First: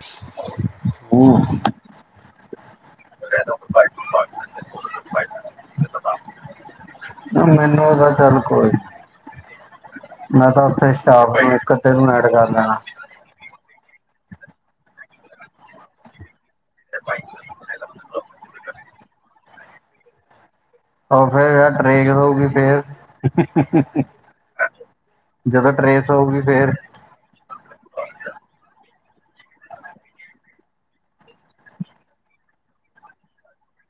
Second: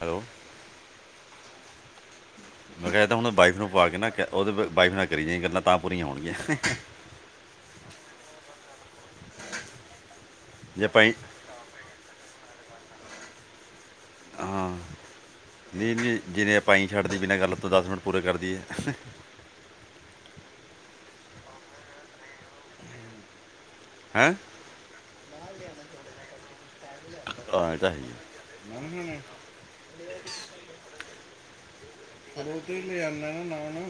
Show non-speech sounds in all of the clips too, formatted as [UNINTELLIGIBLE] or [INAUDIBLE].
Hello ਮੈਂ ਕੇਆ ਤਾਂ ਹੁਨ ਵਾਈਫ ਨੂੰ ਪਾ ਕੇ ਨਾ, ਓ ਤੇ ਫੇਰ ਵਾਈਫ ਨਾਲ ਕਰੀ ਜਾਈਂ ਗੱਲਾਂ, ਤਾਂ ਪੂਰੀਆਂ ਹੋਨਗੀਆਂ। ਨਈ ਮੈਨੂੰ ਤਾਂ ਚੱਲ- ਕੋਈ ਮੈਂ ਤਾਂ ਜੇ ਓਥੇ ਆਪਾਂ ਹੀ- ਸਟਾਫ ਨੂੰ ਏਕ ਤੈਨੂੰ ਐਡ ਕਰ ਲੈਨਾ। ਹਾਂ, ਨਈ -ਨਈ ਜਿਵੇ ਆਪਾਂ ਅਈ ਛੱਡ ਦਈਏ, ਬਿਨਾਂ ਗੱਲ ਤੋਂ ਦਸ ਮਿੰਟ ਪੂਰੇ ਕਰਦੀਏ। ਓ ਫੇਰ ਯਾਰ ਟਰੇਗ ਦਓਗੀ ਫੇਰ ਹਾਂ ਜਦੋਂ ਟਰੇਸ ਹੋਊਗੀ ਫੇਰ ਆਂ ਏ ਤਾਂ ਹੈ ਈ ਆਂ। ਤਲੋਕੀ ਲਿਆਂਦਾ ਨਾ ਨਾਨ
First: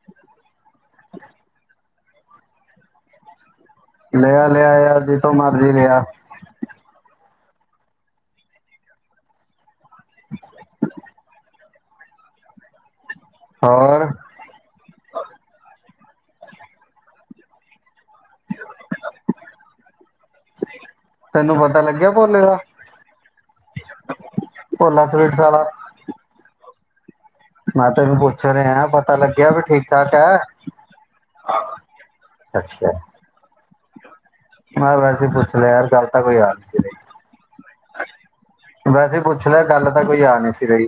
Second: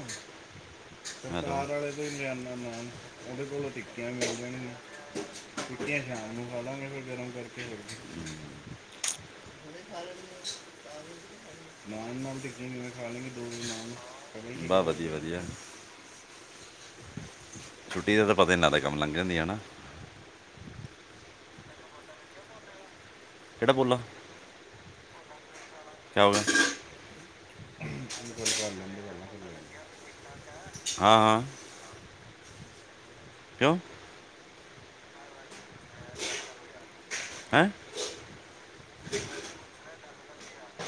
ਮੈਂ ਨਾਲ ਆਲੇ ਦੇ ਈ ਲਿਆਂਦਾ ਨਾਨ, ਓਦੇ ਕੋਲੋਂ ਠੀਕ ਟਿੱੱਕੀਆਂ ਮਿਲ ਲਿਆ ਜਾਨੀਆਂ, ਲਿਆ ਯਾਰ ਜਿੱਥੋਂ ਮਰਜ਼ੀ ਟਿਕੀਆਂ ਲਿਆ ਸ਼ਾਮ ਨੂੰ ਖਾ ਲਾਂਗੇ, ਫੇਰ ਗਰਮ ਕਰਕੇ ਔਰ ਕੀ [UNINTELLIGIBLE] ਨਾਨ ਨਾਲ ਤਾਂ ਕਿਵੇਂ ਖਾ ਲੇਗੀ। ਔਰ ਬਾ, ਵਧੀਆ -ਵਧੀਆ ਜੀ। ਛੁੱਟੀ ਦਾ ਤਾਂ ਪਤਾ ਹੀ ਨੀ ਲਗਦਾ, ਕੰਮ ਲੰਘ ਜਾਂਦੀ ਏ ਨਾ। ਤੈਨੂੰ ਪਤਾ ਲੱਗੇਆ, ਭੋਲੇ ਦਾ- ਕਿਹੜਾ ਬੋਲਾ ਭੋਲਾ ਸਵੀਟਸ ਆਲਾ ਕੇਆ ਹੋ ਰਾ ਮੈਂ ਤੈਨੂੰ ਪੁੱਛ ਰਿਹਾਂ, ਪਤਾ ਲੱਗਿਆ ਵੀ ਠੀਕ- ਠਾਕ ਏ। ਹਾਂ ਹਾਂ ਅੱਛਾ ਕਿਉਂ? ਮੈਂ ਵੈਸੇ ਪੁੱਛ ਲੇਆ, ਗੱਲ ਤਾਂ ਕੋਈ ਆ ਨੀ ਸੀ ਹੈ ਰਹੀਂ। ਵੈਸੇ ਪੁੱਛ ਲੇਆ, ਗੱਲ ਤਾਂ ਕੋਈ ਆ ਨੀ ਸੀ ਰਹੀ।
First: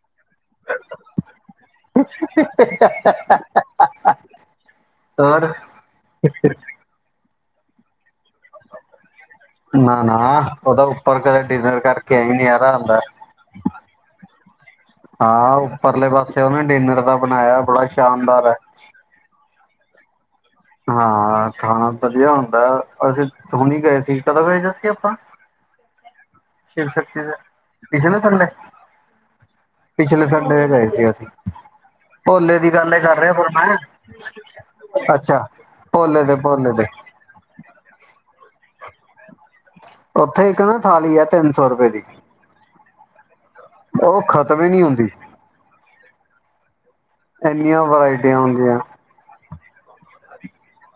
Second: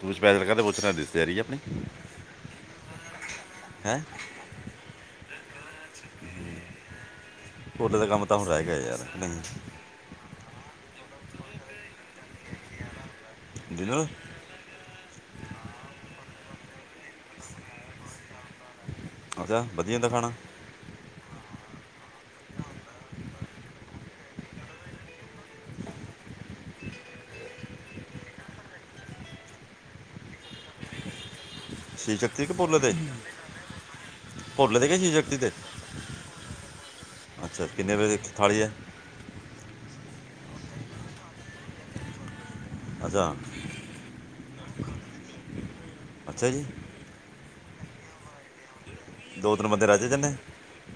ਪੁਛ-ਪਾਛ ਕੇ ਲਗੇਆ, ਉਸ ਸਾਬ ਤੇ ਰਿਸ਼ਤੇਦਾਰੀ ਆ ਅਪਨੀ--ਐ। ਔਰ ਹੂੰ -ਓਧਰ ਦਾ ਕੰਮ ਤਾਂ ਹੁਨ ਰੇਅ ਗੇਆ ਯਾਰ ਨਈ। ਨਾ, ਨਾ ਉਦਾ ਉੱਪਰ ਕਦੇ ਡਿਨਰ ਕਰਕੇ ਨਜ਼ਰਾਂ ਆਦਾ। ਡਿਨਰ ਹਾਂ, ਉੱਪਰਲੇ ਪਾਸੇ ਉਨੇ ਡਿਨਰ ਦਾ ਬਨਾਏਆ ਬੜਾ ਸ਼ਾਨਦਾਰ ਹੈ। ਅੱਛਾ, ਵਧੀਆ ਹੁੰਦਾ ਖਾਨਾ? ਹਾਂ, ਖਾਨਾ ਵਧੀਆ ਹੁੰਦਾ, ਅਸੀਂ ਹੁਨੀ ਗਏ ਸੀ, ਕਦੋਂ ਗਏ ਸੀ ਜਸੀ ਆਪਾਂ ਸ਼ਿਵ-ਸ਼ਕਤੀ ਦੇ ਪਿਛਲੇ ਸੰਡੇ, ਪਿਛਲੇ ਸੰਡੇ ਗਏ ਸੀ। ਅਸੀਂ ਸ਼ਿਵ ਸ਼ਕਤੀ ਕਿ ਪੋਲੇ ਦੀ ਭੋਲੇ ਤੇ ਗੱਲ ਕਰ ਰੇਆ ਫੇਰ ਮੈਂ ਭੋਲੇ ਤੇ ਕਿ ਸ਼ਿਵ ਸ਼ਕਤੀ ਅੱਛਾ, ਤੇ ਪੋਲੇ ਦੇ, ਪੋਲੇ ਦੇ ਅੱਛਾ, ਕਿੰਨੇ ਰੁਪਏ ਦੀ ਏਕ ਥਾਲੀ ਹੈ? ਉੱਥੇ ਇੱਕ ਨਾ ਥਾਲੀ ਏ, ਤਿੰਨ ਸੌ ਰੁਪਏ ਦੀ [UNINTELLIGIBLE] ਓ ਖ਼ਤਮ ਹੀ ਨੀ ਹੁੰਦੀ। ਅੱਛਾ ਜੀ, ਐਨੀਆਂ ਵਰਾਇਟੀਆਂ ਹੁੰਦੀਆਂ। ਦੋ -ਤਿੰਨ ਬੰਦੇ ਰਜ ਜਾਂਨੇ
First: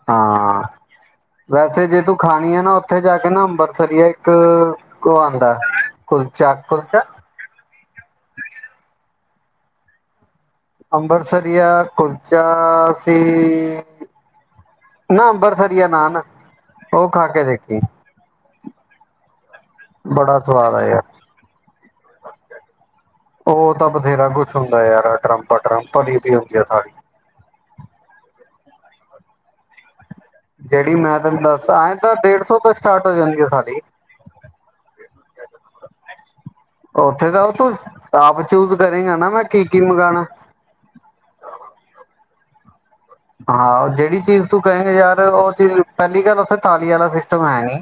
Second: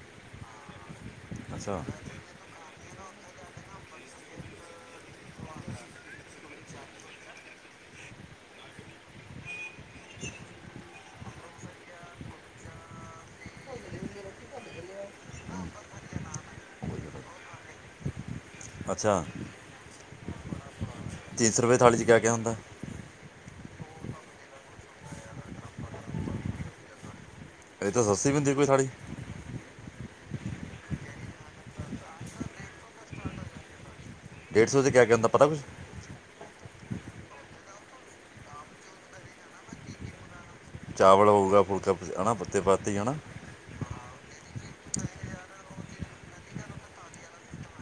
ਹਾਂ, ਅੱਛਾ ਵੈਸੇ ਜੇ ਤੂੰ ਖਾਣੀ ਏ ਨਾ ਉੱਥੇ ਜਾ ਕੇ ਨਾ ਅੰਬਰਸਰੀਆ ਐ ਇੱਕ ਉਹ ਆਉਂਦਾ ਕੁਲਚਾ, ਕੁਲਚਾ ਅੰਬਰਸਰੀਆ ਕੁਲਚਾ ਸੀ। ਨਾ ਅੰਬਰਸਰੀਆ ਨਾਨ, ਉਹ ਖਾ ਕੇ ਦੇਖੀ ਅੱਛਾ ਬੜਾ ਸਵਾਦ ਆਇਆ। ਤਿੰਨ ਸੌ ਰੁਪਏ ਥਾਲੀ ਕਿਆ-ਕਿਆ ਹੁੰਦਾ? ਉਹ ਤਾਂ ਬਥੇਰਾ ਕੁੱਛ ਹੁੰਦਾ ਐ ਯਾਰ, ਟਰੰਪ, ਟਰੰਪਲੀ ਵੀ ਹੁੰਦੀ ਐ ਥਾਲੀ ਇਹ ਤੋ ਸ਼ਸਤੀ ਵੀ ਹੋਂਦੀ ਕੋਈ ਥਾਲੀ? ਜਿਹੜੀ ਮੈਂ ਤੈਨੂੰ ਦੱਸ, ਐਏਂ ਤਾਂ ਡੇਢ ਸੌ ਤੋਂ ਸਟਾਰਟ ਹੋ ਜਾਂਦੀ ਆ ਥਾਲੀ। ਡੇਢ ਸੌ ਕਿਆ -ਕਿਆ ਹੁੰਦਾ, ਪਤਾ ਕੁਛ? ਉੱਥੇ ਤਾਂ ਤੂੰ ਆਪ ਚੂਜ ਕਰੇਗਾ ਨਾ, ਮੈਂ ਕੀ- ਕੀ ਮੰਗਾਣਾ। ਚਾਵਲ ਹੋਊਗਾ, ਫੁਲਕਾ ਹਨਾ [INAUDIBLE] ਹਾਂ, ਜਿਹੜੀ ਚੀਜ਼ ਤੂੰ ਕਹੇਂਗਾ ਯਾਰ ਉਹ ਚੀਜ਼ ਪਹਿਲੀ ਗੱਲ ਉੱਥੇ ਥਾਲੀ ਵਾਲਾ ਸਿਸਟਮ ਹੈ ਨੀਂ।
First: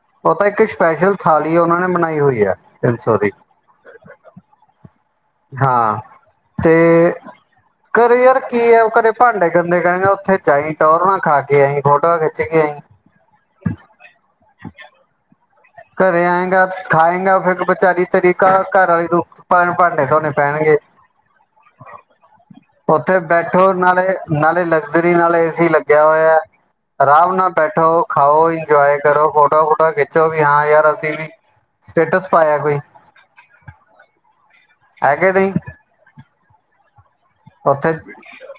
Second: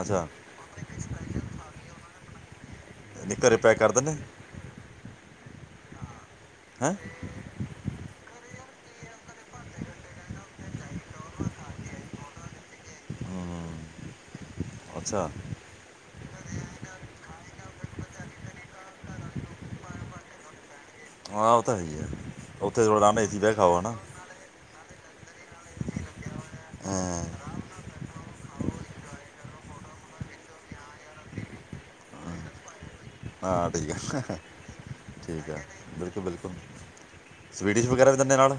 ਅੱਛਾ ਉਹ ਤਾਂ ਇੱਕ ਸਪੈਸ਼ਲ ਥਾਲੀ ਉਹਨਾਂ ਨੇ ਮਨਾਈ ਹੋਈ ਹੈ। ਐ ਘਰੇ ਪੈਂਕ ਕਰ ਦਿੰਨੇ। ਹਾ। ਹੈਂ। ਘਰੇ ਯਾਰ ਕੀ ਆ, ਉਹ ਘਰੇ ਭਾਂਡੇ ਗੰਦੇ ਕਰੇਂਗਾ, ਉੱਥੇ ਜਾਈਂ ਟੌਰ ਨਾ ਖਾ ਕੇ ਆਈਂ, ਫੋਟੋਆਂ ਖਿੱਚ ਕੇ ਆਈਂ। ਅੱਛਾ ਘਰੇ ਆਏਂਗਾ ਖਾਏਗਾ, ਫੇਰ ਵਿਚਾਰੀ ਤੇਰੀ ਘਰ ਨੂ ਭ ਭਾਂਡੇ ਤੋਨੇ ਪੈਣਗੇ। ਹਾਂ ਉਹ ਤਾਂ ਹੈ ਹੀ ਹੈ, ਉੱਥੇ ਸਗੋ ਏਸੀ ਬਹਿ ਕੇ ਖ ਬੈਠੋ ਆਓ ਹਨਾ। ਨਾਲੇ ਨਾਲੇ ਲਗਜ਼ਰੀ ਨਾਲ ਏ ਸੀ ਲੱਗਿਆ ਹੋਇਆ। ਹਾਂ, ਆਰਾਮ ਨਾਲ ਬੈਠੋ, ਖਾਓ, ਇੰਜੋਏ ਕਰੋ, ਫੋਟੋ- ਫੋਟੋ ਖਿੱਚੋ। ਕੋਈ ਹਾਂ ਯਾਰ ਅਸੀਂ ਵੀ ਸਟੇਟਸ ਪਾਇਆ ਕੋਈ। ਹਾਂ ਠੀਕ ਆ, ਹੇ, ਹੇ, ਹੈਗੇ ਠੀਕ ਨਹੀਂ ਆ, ਬਿਲਕੁਲ, ਬਿਲਕੁਲ। ਸਵੀਡਿਸ਼ ਉੱਥੇ ਵਗੈਰਾ ਵੀ ਦਿੰਦੇ ਨਾਲ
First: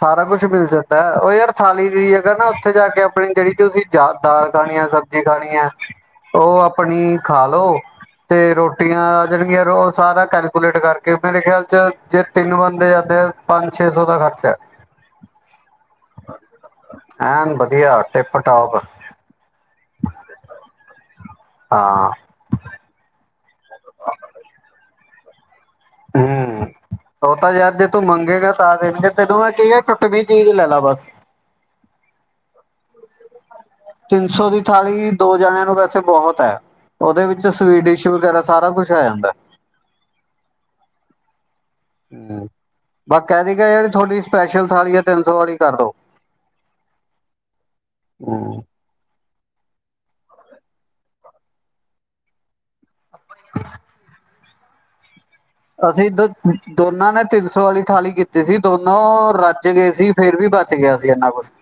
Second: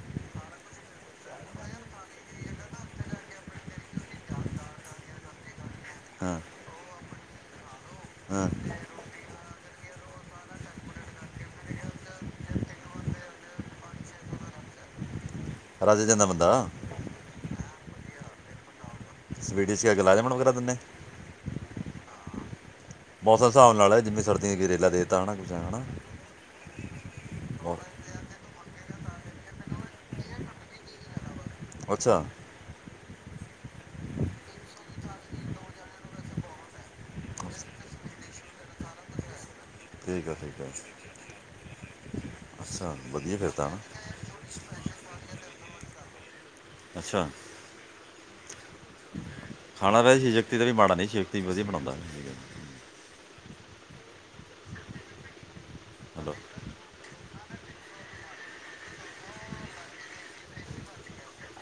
ਸਾਰਾ ਕੁਛ ਮਿਲ ਜਾਂਦਾ, ਉਹ ਯਾਰ ਥਾਲੀ ਦੀ ਜਗ੍ਹਾ ਨਾ ਉੱਥੇ ਜਾ ਕੇ ਆਪਣੀ ਜਿਹੜੀ ਕਿ ਤੁਸੀਂ ਯਾਦ ਦਾਰ ਖਾਣ ਆ। ਖਾਣੀ ਐ, ਹਾਂ ਉਹ ਆਪਣੀ ਖਾ ਲੋ। ਹਾਂ ਤੇ ਰੋਟੀਆਂ ਜਿਹੜੀਆਂ ਸਾਰਾ ਕੈਲਕੂਲੇਟ ਕਰਕੇ ਮੇਰੇ ਖਿਆਲ ਚ ਜੇ ਤਿੰਨ ਬ ਦੇ ਜਾਂਦੇ ਪੰਜ- ਛੇ ਸੌ ਦਾ ਖਰਚਾ ਐ। ਰੱਜ ਜਾਂਦਾ ਬੰਦਾ। ਐਨ ਵਧੀਆ, ਟਿਪ- ਟੋਪ। ਸਵੀਡੀ ਚ ਗ ਲਾ ਦੇਣ ਵਗਰਾ ਦਿੰਨੇ। ਹਾਂ। ਮੌਸਮ ਹਿਸਾਬ ਨਾਲ ਜਿਵੇਂ ਸਰਦੀਆਂ ਦਾ ਗਰੇਲਾ ਦੇਤਾ ਹਨਾ ਕੁਛਂ ਹਨਾ। ਹਮ। ਉਹ ਤਾਂ ਯਾਰ ਔਰ ਜੇ ਤੂੰ ਮੰਗੇਗਾ ਤਾਂ ਦੇਨ ਕੇ ਤੈਨੂੰ, ਮੈਂ ਕਿਆ ਟੁੱਟਵੀ ਚੀਜ਼ ਲੈ ਲਾ ਬਸ। ਅੱਛਾ। ਤਿੰਨ ਸੌ ਦੀ ਥਾਲੀ ਦੋ ਜਣਿਆਂ ਨੂੰ ਵੈਸੇ ਬਹੁਤ ਐ। ਉਹਦੇ ਵਿੱਚ ਸਵੀਡਿਸ਼ ਵਗੈਰਾ ਸਾਰਾ ਕੁਛ ਆ ਜਾਂਦਾ। ਠੀਕ ਆ ਠੀਕ ਹੈ। ਹੂ ਅੱਛਾ ਬਸ ਵਧੀਆ ਕਹਿ ਫਿਰ ਦੀ ਤਾਂ ਹਨਾ। ਕਹੀ ਤੁਹਾਡੀ ਸਪੈਸ਼ਲ ਥਾਲੀ ਹੈ। ਤਿੰਨ ਸੌ ਵਾਲੀ ਕਰ ਦਿਉ। ਅੱਛਾ। ਉਹੋ ਖਾਣਾ ਵੈਸੇ ਸ਼ਿਵ ਸ਼ਕਤੀ ਦਾ ਵੀ ਮਾੜਾ ਨਹੀਂ। ਸ਼ਕਤੀ ਵਧੀਆ ਬਣਾਉਂਦਾ। ਠੀਕ ਹੈ। [UNINTELLIGIBLE] ਅਸੀਂ ਦ ਚਲੋ ਦੋਨਾਂ ਨੇ ਤਿੰਨ ਸੌ ਵਾਲੀ ਥਾਲੀ ਕੀਤੀ ਸੀ। ਦੋਨੋ ਰੱਜ ਗਏ ਸੀ। ਫੇਰ ਵੀ ਬਚ ਗਿਆ ਸੀ ਇੰਨਾ ਕੁਛ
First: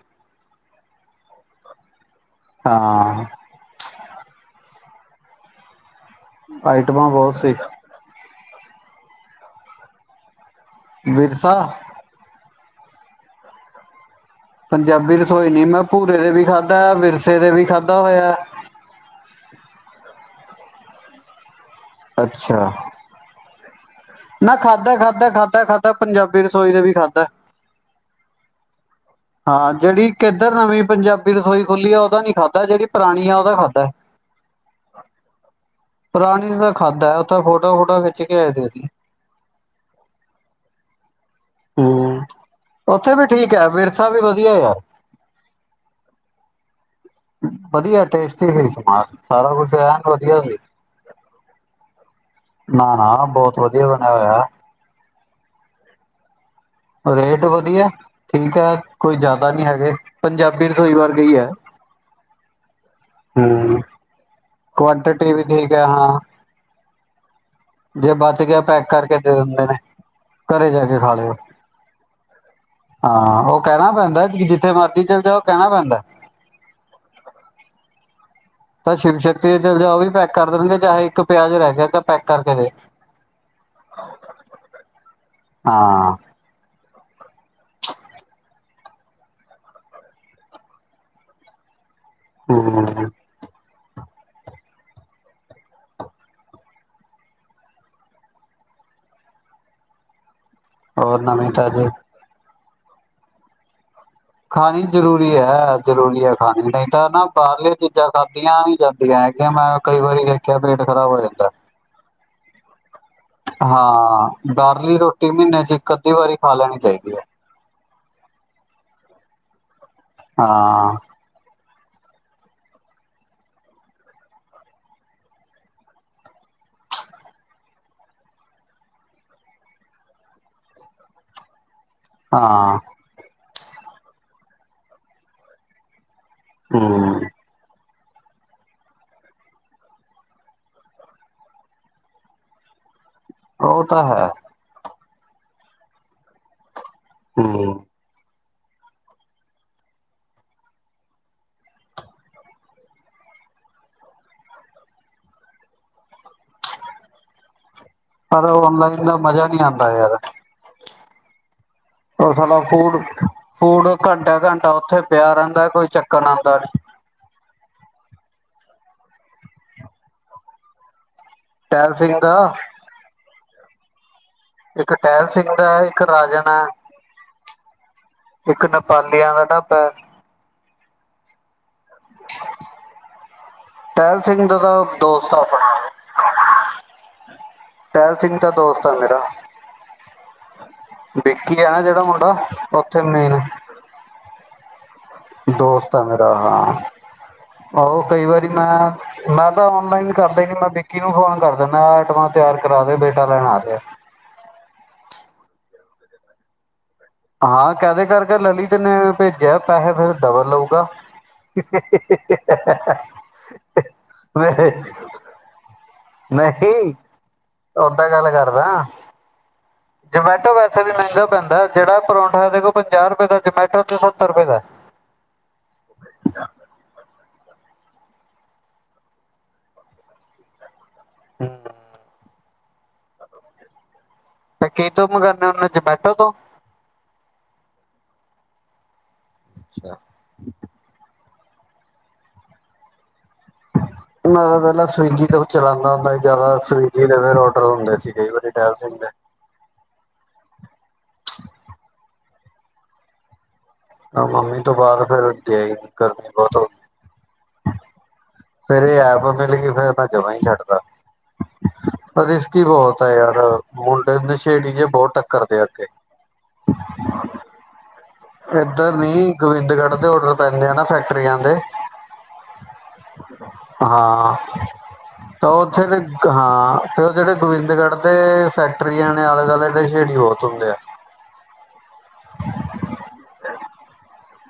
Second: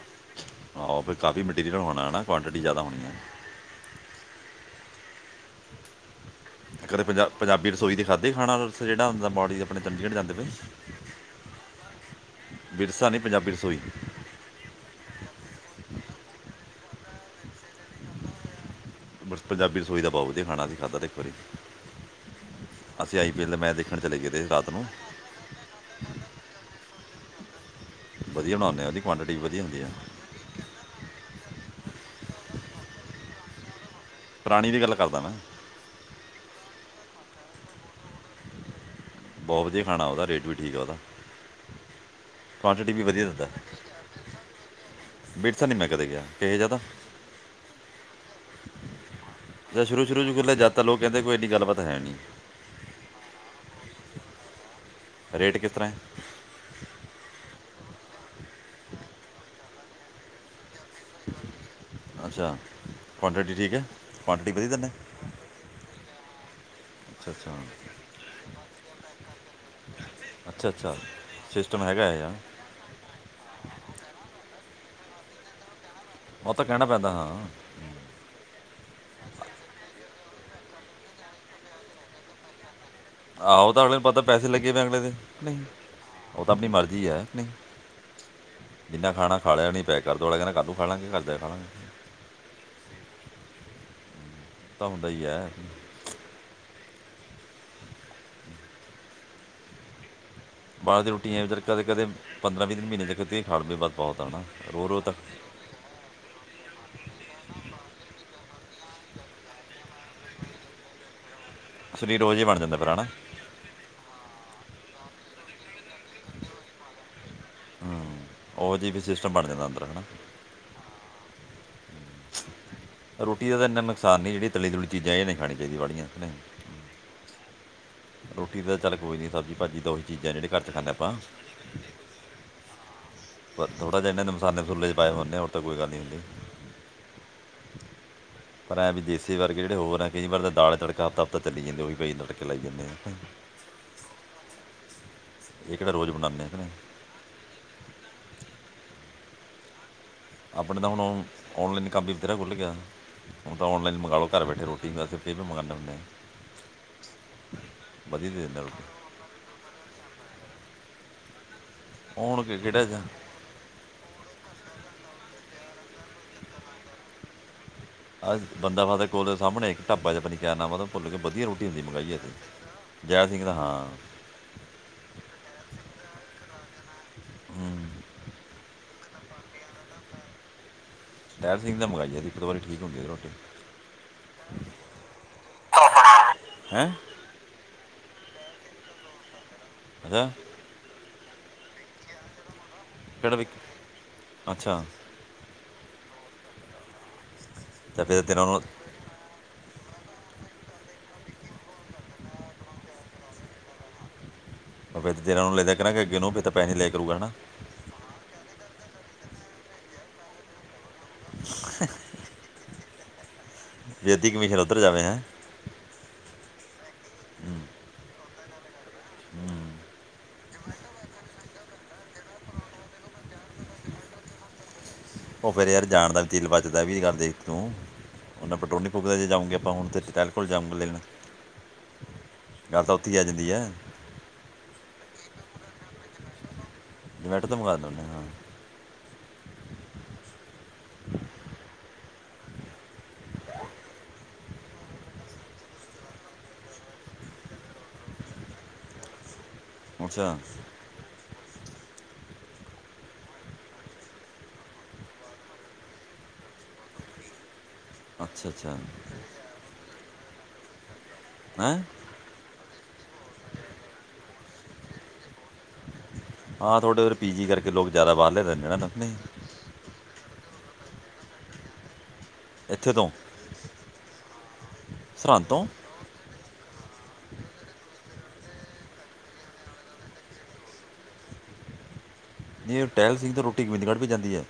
ਆਹ ਫਿਰ ਕਾਫੀ ਮਟੀਰੀਅਲ ਹੋਣਾ ਹੈ ਨਾ। ਕੁਆਂਟਿਟੀ ਜ਼ਿਆਦਾ ਹੋਣੀ ਹੈ। ਹਾਂ ਕਦੇ ਆਈਟਮਾਂ ਪੰਜ ਬਹੁਤ ਸੀ ਪੰਜਾਬੀ ਰਸੋਈ ਦੇ ਖਾਦੀ ਖਾਣਾ। ਰਸਤੇ ਚ ਜਿਹੜਾ ਹੁੰਦਾ ਬੋਡੀ ਆਪਣੇ ਚੰਡੀਗੜ੍ਹ ਜਾਂਦੇ ਪਏ। ਵਿਰਸਾ। ਵਿਰਸਾ ਨਹੀਂ ਪੰਜਾਬੀ ਰਸੋਈ ਪੰਜਾਬੀ ਰਸੋਈ ਨੀ। ਮੈਂ ਭੂਰੇ ਦੇ ਵੀ ਖਾਧਾ, ਵਿਰਸੇ ਦੇ ਵੀ ਖਾਧਾ ਹੋਇਆ। ਬਸ ਪੰਜਾਬੀ ਰਸੋਈ ਦਾ ਬਹੁਤ ਵਧੀਆ ਖਾਣਾ। ਅਸੀਂ ਖਾਧਾ ਤਾਂ ਇੱਕ ਵਾਰੀ ਅੱਛਾ। ਅਸੀਂ ਆਈ ਪੀ ਏੱਲ ਦਾ ਮੈਂਚ ਦੇਖ ਨਾ ਖਾਧਾ, ਖਾਧਾ, ਖਾਧਾ, ਖਾਧਾ ਪੰਜਾਬੀ ਰਸੋਈ ਦਾ ਵੀ ਖਾਦਾ। ਵਧੀਆ ਬਣਾਉਂਦੇ ਆਂ। ਹਾਂ। ਜਿਹੜੀ ਕਿੱਧਰ ਨਵੀਂ ਪੰਜਾਬੀ ਰਸੋਈ ਖੁੱਲੀ ਹੈ। ਉਹਦਾ ਨੀ ਖਾਧਾ ਜਿਹੜੀ ਪੁਰਾਣੀ ਆ ਉਹਦਾ ਖਾਧਾ। ਪੁਰਾਣੀ ਦੀ ਗੱਲ ਕਰਦਾ ਮੈਂ ਪੁਰਾਣੀ ਤਾਂ ਖਾਦ ਉੱਥੇ ਫੋਟੋ -ਫੂਟੂਆ ਖਿੱਚ ਕੇ ਆਏ ਸੀ। ਅਸੀਂ ਬਹੁਤ ਵਧੀਆ ਖਾਣਾ ਉਹਦਾ। ਰੇਟ ਵੀ ਠੀਕ ਆ ਉਹਦਾ। ਹੂ। ਕੁਆਂਟੀਟੀ ਉੱਥੇ ਵੀ ਵਧੀਆ ਠੀਕ ਹੈ। ਵਿਰਸਾ ਵੀ ਵਧੀਆ ਆ ਯਾਰ ਵਿਰਸਾ ਨੀ ਮੈਂ ਕਦੇ ਗਿਆ। ਕਿਹਾ ਜਿਆਦਾ ਵਧੀਆ ਟੇਸਟੀ ਸੀ ਸਮਾਨ। ਸਾਰਾ ਕੁਛ ਜਾਂ ਸ਼ੁਰੂ ਐਨ ਸ਼ੁਰੂ ਚ ਵਧੀਆ ਗੱਲੇ ਸੀ। ਜਦ ਤਾਂ ਲੋਕ ਕਹਿੰਦੇ ਕੋਈ ਐਡੀ ਗੱਲਬਾਤ ਹੈ ਨਹੀਂ। ਨਾ -ਨਾ ਬਹੁਤ ਵਧੀਆ ਬਣਿਆ ਹੋਇਆ। ਰੇਟ ਕਿਸ ਤਰ੍ਹਾਂ? ਰੇਟ ਵਧੀਆ ਠੀਕ ਹੈ। ਕੋਈ ਜ਼ਿਆਦਾ ਨਹੀਂ ਹੈਗੇ। ਪੰਜਾਬੀ ਰਸੋਈ ਵਰਗੇ ਹੀ ਹੈ। ਅੱਛਾ। ਕੁਆਂਟਿਟੀ ਠੀਕ ਹੂੰ ਹੈ। ਕੁਟਿਟੀ ਪੜੀ ਤੇਨੇ ਕੁਆਂਟਿਟੀ ਵੀ ਠੀਕ ਹੈ ਹਾਂ ਅੱਛਾ ਜੇ ਬਚ ਗਿਆ। ਪੈਕ ਕਰਕੇ ਦੇ ਦਿੰਦੇ ਨੇ। ਅੱਛਾ ਘਰੇ ਜਾ ਅੱਛਾ ਕੇ ਖਾ ਲਿਓ। ਸਿਸਟਮ ਹੈਗਾ ਹੈ ਯਾਰ ਹਾਂ ਉਹ ਕਹਿਣਾ ਪੈਂਦਾ। ਜਿੱਥੇ ਮਰਜ਼ੀ ਚੱਲੇ ਜੳ। ਉਹ ਕਹਿਣਾ ਪੈਂਦਾ। ਉਹ ਤਾਂ ਕਹਿਣਾ ਪੈਂਦਾ ਹਾਂ ਤਾਂ ਸ਼ਿਵ ਸ਼ਕਤੀ ਦੇ ਚਲੇ ਜਾਉ। ਉਹ ਵੀ ਪੈਕ ਕਰ ਦੇਣਗੇ। ਚਾਹੇ ਇੱਕ ਪਿਆਜ ਰਹਿ ਗਿਆ। ਕਹਿਪੈਕ ਕਰਕੇ ਦੇ। ਆਹੋ ਉਹ ਤਾਂ ਅਗਲੇ ਨੂੰ ਪਤਾ ਪੈਸੇ ਲੱਗੇ ਪਏ ਅਗਲੇ ਦੇ। ਨਹੀਂ ਹਾਂ ਉਹ ਤਾਂ ਆਪਣੀ ਮਰਜ਼ੀ ਹੈ। ਨਹੀਂ ਜਿੰਨਾ ਖਾ ਖਾ ਲਿਆ ਨੀ। ਪੈਕ ਕਰ ਦੋ ਕਹਦਾ ਕੱਲ੍ਹ ਨੂੰ ਖਾਾਂਲਾਗੇ। ਘਰ ਦਿਆਂ ਖਾਣਾ ਹੂ- ਹੂ ਤਾਂ ਹੁੰਦਾ ਹੀ ਹੈ। ਬਾਹਰ ਦੀ ਹੋਰ ਰੋਟੀਆਂ ਨਵੀਂ ਜ ਤਾਜੀ ਕਦੇ ਪੰਦਰਾ -ਵੀਹ ਦਿਨ ਮਹੀਨੇ ਚ ਖਾ ਲੈਂਦੇ ਕੀਤੀਤੀ ਵੱਧ ਖਾਣੀ ਜ਼ਰੂਰੀ ਹੈ। ਹੈ ਜ਼ਰੂਰੀ ਹੈ ਖਾਣੀ। ਨਹੀਂ ਤਾਂ ਨਾ ਬਾਹਰਲੀਆ ਚੀਜ਼ਾਂ ਖਾਦੀਆਂ ਈ ਜਾਂਦੀਆਂ ਹੈਗੀਆਂ। ਮੈਂ ਕਈ ਵਾਰੀ ਕਿਆ ਪੇਟ ਖਰਾਬ ਹੋ ਜਾਂਦਾ। ਸਰੀਰ ਉਹ ਜਿਹਾ ਹੀ ਬਣ ਜਾਂਦਾ। ਭਰਾ ਨਾ ਹਾਂ। ਬਾਹਰਲੀ ਰੋਟੀ ਮਹੀਨੇ ਚ ਇੱਕ- ਅੱਧੀ ਵਾਰੀ ਖਾ ਲੈਣੀ ਚਾਹੀਦੀ ਹੈ। ਹਾਂ, ਓਹੋ ਜਾ ਈ ਫਿਰ ਸਿਸਟਮ ਬਣ ਜਾਂਦਾ ਆਪਣਾ ਹਨਾ। ਹਾਂ। ਰੋਟੀ ਦਾ ਤਾਂ ਐਨਾ ਨੁਕਸਾਨ ਨੀ ਜਿਹੜੀ ਤਲੀ ਤੁਲੀ ਚੀਜ਼ਾਂ ਏਹ ਨੀ ਖਾਣੀ ਚਾਹੀਦੀ ਵਾਲੀਆਂ। ਰੋਟੀ ਤਾਂ ਚੱਲ ਕੋਈ ਨੀ ਸਬਜ਼ੀ ਭਾਜੀ ਦੋ ਈ ਚੀਜ਼ਾਂ ਜੇਹੜੀ ਘਰ ਖਾਦੇ ਆਪਾਂ। ਹਾਂ। ਪਰ ਥੋੜਾ ਜਾ ਏਨਾਂ ਨੇ ਮਸਾਲੇ ਮਸੂਲੇੇ ਪਾਏ ਹੁੰਦੇ ਆ ਹੋਰ ਤਾਂ ਕੋਈ ਗੱਲ ਨੀ ਹੁੰਦੀ। ਹੂੰ। ਪਰ ਐ‌ ਵੀ ਦੇਸੀ ਵਰਗੇ ਜਿਹੜੇ ਹੋਰ ਆ ਕਈ ਵਾਰ ਦਾਲ ਤੜਕਾ ਹਫ਼ਤਾ-ਹਫ਼ਤਾ ਚੱਲੀ ਜਾਂਦੇ ਆ ਓਹੀ ਪ‌ਏ ਤੜਕੇ ਲਾਈ ਜਾਂਦੇ ਆ। ਓ ਤਾਂ ਹੈ। ਏਹ ਕਿਹੜਾ ਰੋਜ਼ ਬਣਾਦੇ ਕ ਨ‌ਈ। ਹੂੰ। ਆਪਣੇ ਤਾਂ ਹੁਣ ਔਨਲਾਈਨ ਕੰਮ ਵੀ ਵਥੇਰਾ ਖੁੱਲ ਗਿਆ। ਹੁਣ ਤਾਂ ਔਲਾਈਨ ਮੰਗਾਓ ਘਰ ਬੈਠੇ ਰੋਟੀ ਵੀ [UNINTELLIGIBLE] ਵੀ ਮੰਗਾਨੇ ਹੁੰਨੇ ਆ। ਵਧੀਆ ਦੇ ਪਰ ਦਿੰਦੇ ਰੋਟੀ ਔਨਲਾਈਨ ਦਾ ਮਜ਼ਾ ਨੀ ਆਦਾ ਯਰ। ਉਹ ਹੁਣ ਓਥੋਂ ਦਾ ਕਿ- ਕਿਹੜਾ ਫੂਡ, ਜਾ ਫੂਡ ਘੰਟਾ-ਘੰਟਾ ਓਥੇ ਪਿਆ ਰਹਿੰਦਾ ਕੋਈ ਚੱਕਣ ਆਦਾ ਨੀ। ਆਹ ਬੰਦਾ ਬਹਾਦਰ ਕੋਲ ਸਾਮਣੇ ਆ ਇੱਕ ਢਾਬਾ ਜਾ ਪਤਾ ਨੀ ਕੇਆ ਨਾਮ ਆ ਓਦਾ ਭੁੱਲ ਗਿਆ, ਵਧੀਆ ਰੋਟੀ ਹੁੰਦੀ ਟਹਿਲ ਮੰਗਾਈ ਆ ਸਿੰਘ ਦਾ ਅਸੀਂ। ਜੈ ਸਿੰਘ ਦਾ, ਹਾਂ। ਇੱਕ ਟਹਿਲ ਸਿੰਘ ਦਾ ਐ, ਇੱਕ ਰਾਜਨ ਐ, ਹੂੰ ਇੱਕ ਨ ਪਾਲੀਆਂ ਦਾ ਢਾਬਾ। ਟਹਿਲ ਸਿੰਘ ਦੇਓ ਮੰਗਵਾਈ ਆ ਅਸੀ ਇਕ-ਦੋ ਵਾਰੀ ਠੀਕ ਹੁੰਦੀ ਆ ਏਦੀ ਰੋਟੀ। ਟਹਿਲ ਸਿੰਘ ਦਾ ਤਾਂ ਦੋਸਤ ਆ ਹੈਅ? ਟਹਿਲ ਸਿੰਘ ਤਾ ਦੋਸਤ ਆ ਮੇਰਾ। ਅੱਛਾ‌। ਵਿੱਕੀ ਆ ਨਾ ਜੇਹੜਾ ਮੁੰਡਾ ਕਿਹੜਾ ਮੇਨ ਵਿੱਕੀ? ਅੱਛਾ ਦੋਸਤ ਆ ਮੇਰਾ, ਹਾਂ, ਓ ਤਾਂ ਫਿਰ ਕਈ ਤੇਰਾ ਵਾਰੀ ਨੂੰ ਮੈਂ ਮੈਂ ਤਾਂ ਔਨਲਾਈਨ ਕਰਦਾ ‌ਈ ਨੀ ਮੈਂ ਵਿੱਕੀ ਨੂੰ ਫੋਨ ਕਰ ਦਿੰਨਾ ਆਹ ਆਈਟਮਾਂ ਤਿਆਰ ਕਰਾ ਦੇ ਬੇਟਾ ਲੈਣ ਆ ਰੇਆ। ਫੇਰ ਤਾ ਤੇਰਾ ਨੋ ਲੈ ਦੇਆ ਕਰਾਗੇ ਅੱਗੇ ਨੋ ਫੇਰ ਤਾਂ ਪੈਹੇ ਨੀ ਲੇਆ ਕਰੂਗਾ ਨਾ। ਹਾਂ ਕਹਿ ਦੇਆ ਕਰ ਕੇ ਲਲਿਤ ਨੇ ਭੇਜਿਆ ਪੈਸੇ ਫੇਰ ਡੱਬਲ ਲ‌ਊਗਾ। [INAUDIBLE] ਵੀ ਅੱਧੀ ਕਮਿਸ਼ਨ ਉੱਧਰ ਜਾਵੇ ਹੈ ਨਹੀਂ, ਓਦਾਂ ਗੱਲ ਕਰਦਾ। ਜਮੈਟੋ ਵੈਸੇ ਵੀ ਮਹਿੰਗਾ ਪੈਂਦਾ ਜੇਹੜਾ ਪਰੌਂਠਾ ਦੇਖੋ ਪੰਜਾਹ ਰੁਪਏ ਦਾ ਜਮੈਟੋ ਤੇ ਸੱਤਰ ਰੁਪਏ ਦਾ। ਓ ਫੇਰ ਯਾਰ ਜਾਣ ਦਾ ਵੀ ਤੇਲ ਬਚਦਾ ਆਹ ਵੀ ਗੱਲ ਦੇਖ ਤੂੰ। ਓਨਾਂ ਪਟਰੋਲ ਨੀ ਫੂਕਦਾ ਜੇ ਜਾਊਗੇ ਆਪਾਂ ਹੁਣ ਤੇ ਟਹਿਲ ਕੋਲ ਜਾਊਗਾ ਲੇਣ। ਹੂੰ। ਗੱਲ ਤਾਂ ਓਥੇ ਈ ਆ ਜਾਂਦੀ ਐ। ਨਾ ਕੀਤੋਂ ਮੰਗਾਦੇ ਹੁਨੇ ਓ, ਜਮੈਟੋ ਤੋਂ? ਜਮੈਟੋ ਤੋਂ ਮੰਗਾਨਾ ਹੁੰਨਾ, ਹਾਂ। ਅੱਛਾ। ਮੈਂ ਤਾਂ ਪਹਿਲਾਂ ਸਵੀਗੀ ਤੋਂ ਚਲਾਉਂਦਾ ਹੁੰਦਾ ਸੀ ਜਾਦਾ ਸਵੀਗੀ ਤੇ ਫੇਰ ਹ ਹੁੰਦੇ ਸੀ ਕਈ ਵਾਰੀ ਟਹਿਲ ਸਿੰਘ ਦੇ ਅੱਛਾ। ਮੰਮੀ ਤੋਂ ਬਾਦ ਫੇਰ ਗਿਆ ਈ ਨੀ ਗਰਮੀ ਬਹੁਤ ਹੋਗੀ। ਅੱਛਾ ਅੱਛਾ ਫੇਰ ਏਹ ਐਪ ਮਿਲ ਗੀ ਫੇਰ ਮੈ ਜਮਾ ਈ ਛੱਡਤਾ। ਹੈਂਅ? ਰਿਸਕੀ ਬਹੁਤ ਹੈ ਯਾਰ ਮੁੰਡੇ ਨਸ਼ੇੜੀ ਜੇ ਬਹੁਤ ਟੱਕਰਦੇ ਇਥੇ ਪੀ ਜੀ ਕਰਕੇ ਲੋਕ ਜ਼ਿਆਦਾ ਬਾਰ ਇੱਧਰ ਨੀ ਗੋਬਿੰਦਗੜ੍ਹ ਦੇ ਔਰਡਰ ਪੈਂਦੇ ਆ ਨਾ ਫੈਕਟਰੀਆਂ ਦੇ ਇੱਥੇ ਤੋਂ ਹਾਂ ਸਰਹੰਦ ਤਾਂ ਤੋਂ ਉੱਥੇ ਤੇ ਹਾਂ ਫਿਰ ਉਹ ਜਿਹੜੇ ਗੋਬਿੰਦਗੜ੍ਹ ਦੇ ਫੈਕਟਰੀਆਂ ਨੇ ਆਲੇ ਦੁਆਲੇ ਨਸ਼ੇੜੀ ਬਹੁਤ ਹੁੰਦੇ ਆ ਨਹੀਂ ਟਹਿਲ ਸਿੰਘ ਤੋਂ ਰੋਟੀ ਗੋਬਿੰਦਗੜ੍ਹ ਵੀ ਜਾਂਦੀ ਹੈ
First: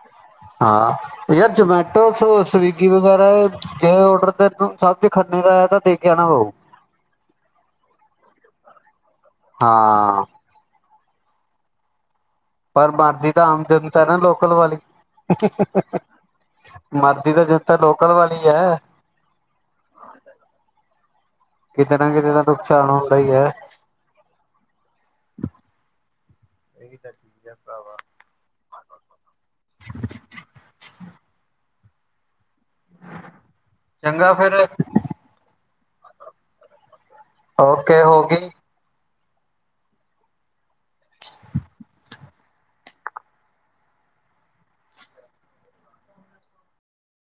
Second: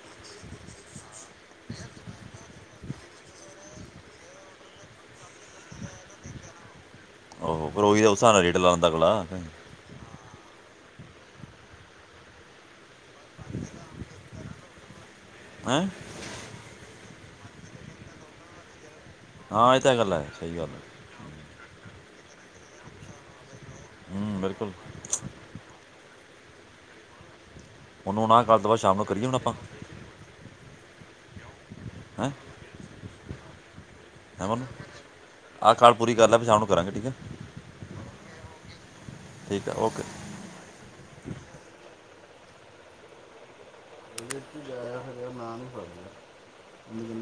ਹਾਂ ਯਾਰ ਜਮੈਟੋ ਸ ਸਵਿਗੀ ਵਗੈਰਾ ਜ ਔਡਰ ਦੇ ਸਭ ਜੇ ਖੰਨੇ ਦਾ ਆ ਤਾਂ ਦੇਕੇ ਆਨਾ ਪਊ ਉਹ ਫਿਰ ਉਹੀ ਦਾ ਉਸ ਹਿਸਾਬ ਨਾਲ ਰੇਟ ਲਾਉਂਦਾ ਅਗਲਾ ਹੈਂ ਹਾਂ ਪਰ ਮਰਦੀ ਤਾਂ ਆਮ ਜਨਤਾ ਨਾ ਲੋਕਲ ਵਾਲੀ ਹਾਂ ਮਰਦੀ ਤਾ ਜਨਤਾ ਲੋਕਲ ਵਾਲੀ ਐ ਹਾਂ ਇਹ ਤਾਂ ਗੱਲ ਹੈ ਸਹੀ ਗੱਲ ਹੈ ਕਿਤੇ ਨਾ ਕਿਤੇ ਤਾ ਨੁਕਸਾਨ ਹੁੰਦਾ ਹੀ ਹੈ ਹ ਬਿਲਕੁਲ ਇਹ ਹੀ ਤਾਂ ਚੀਜ਼ ਚਲ ਭਰਾਵਾ ਹੁਣ ਉਨਾ ਕਲ ਤੋਂ ਸ਼ਾਮ ਨੂੰ ਕਰੀਏ ਹੁਨ ਆਪਾਂ [UNINTELLIGIBLE] ਹੈਂ ਚੰਗਾ ਹੈ ਵੋੋ ਫਿਰ [UNINTELLIGIBLE] ਆਹ ਕਾਲ ਪੂਰੀ ਕਰ ਲੈ ਫਿਰ ਸ਼ਾਮ ਨੂੰ ਕਰਾਂਗੇ ਠੀਕ ਹੈ ਓਕੇ ਹੋ ਗਈ ਠੀਕ ਹੈ ਓਕੇ ਗ ਮ [UNINTELLIGIBLE]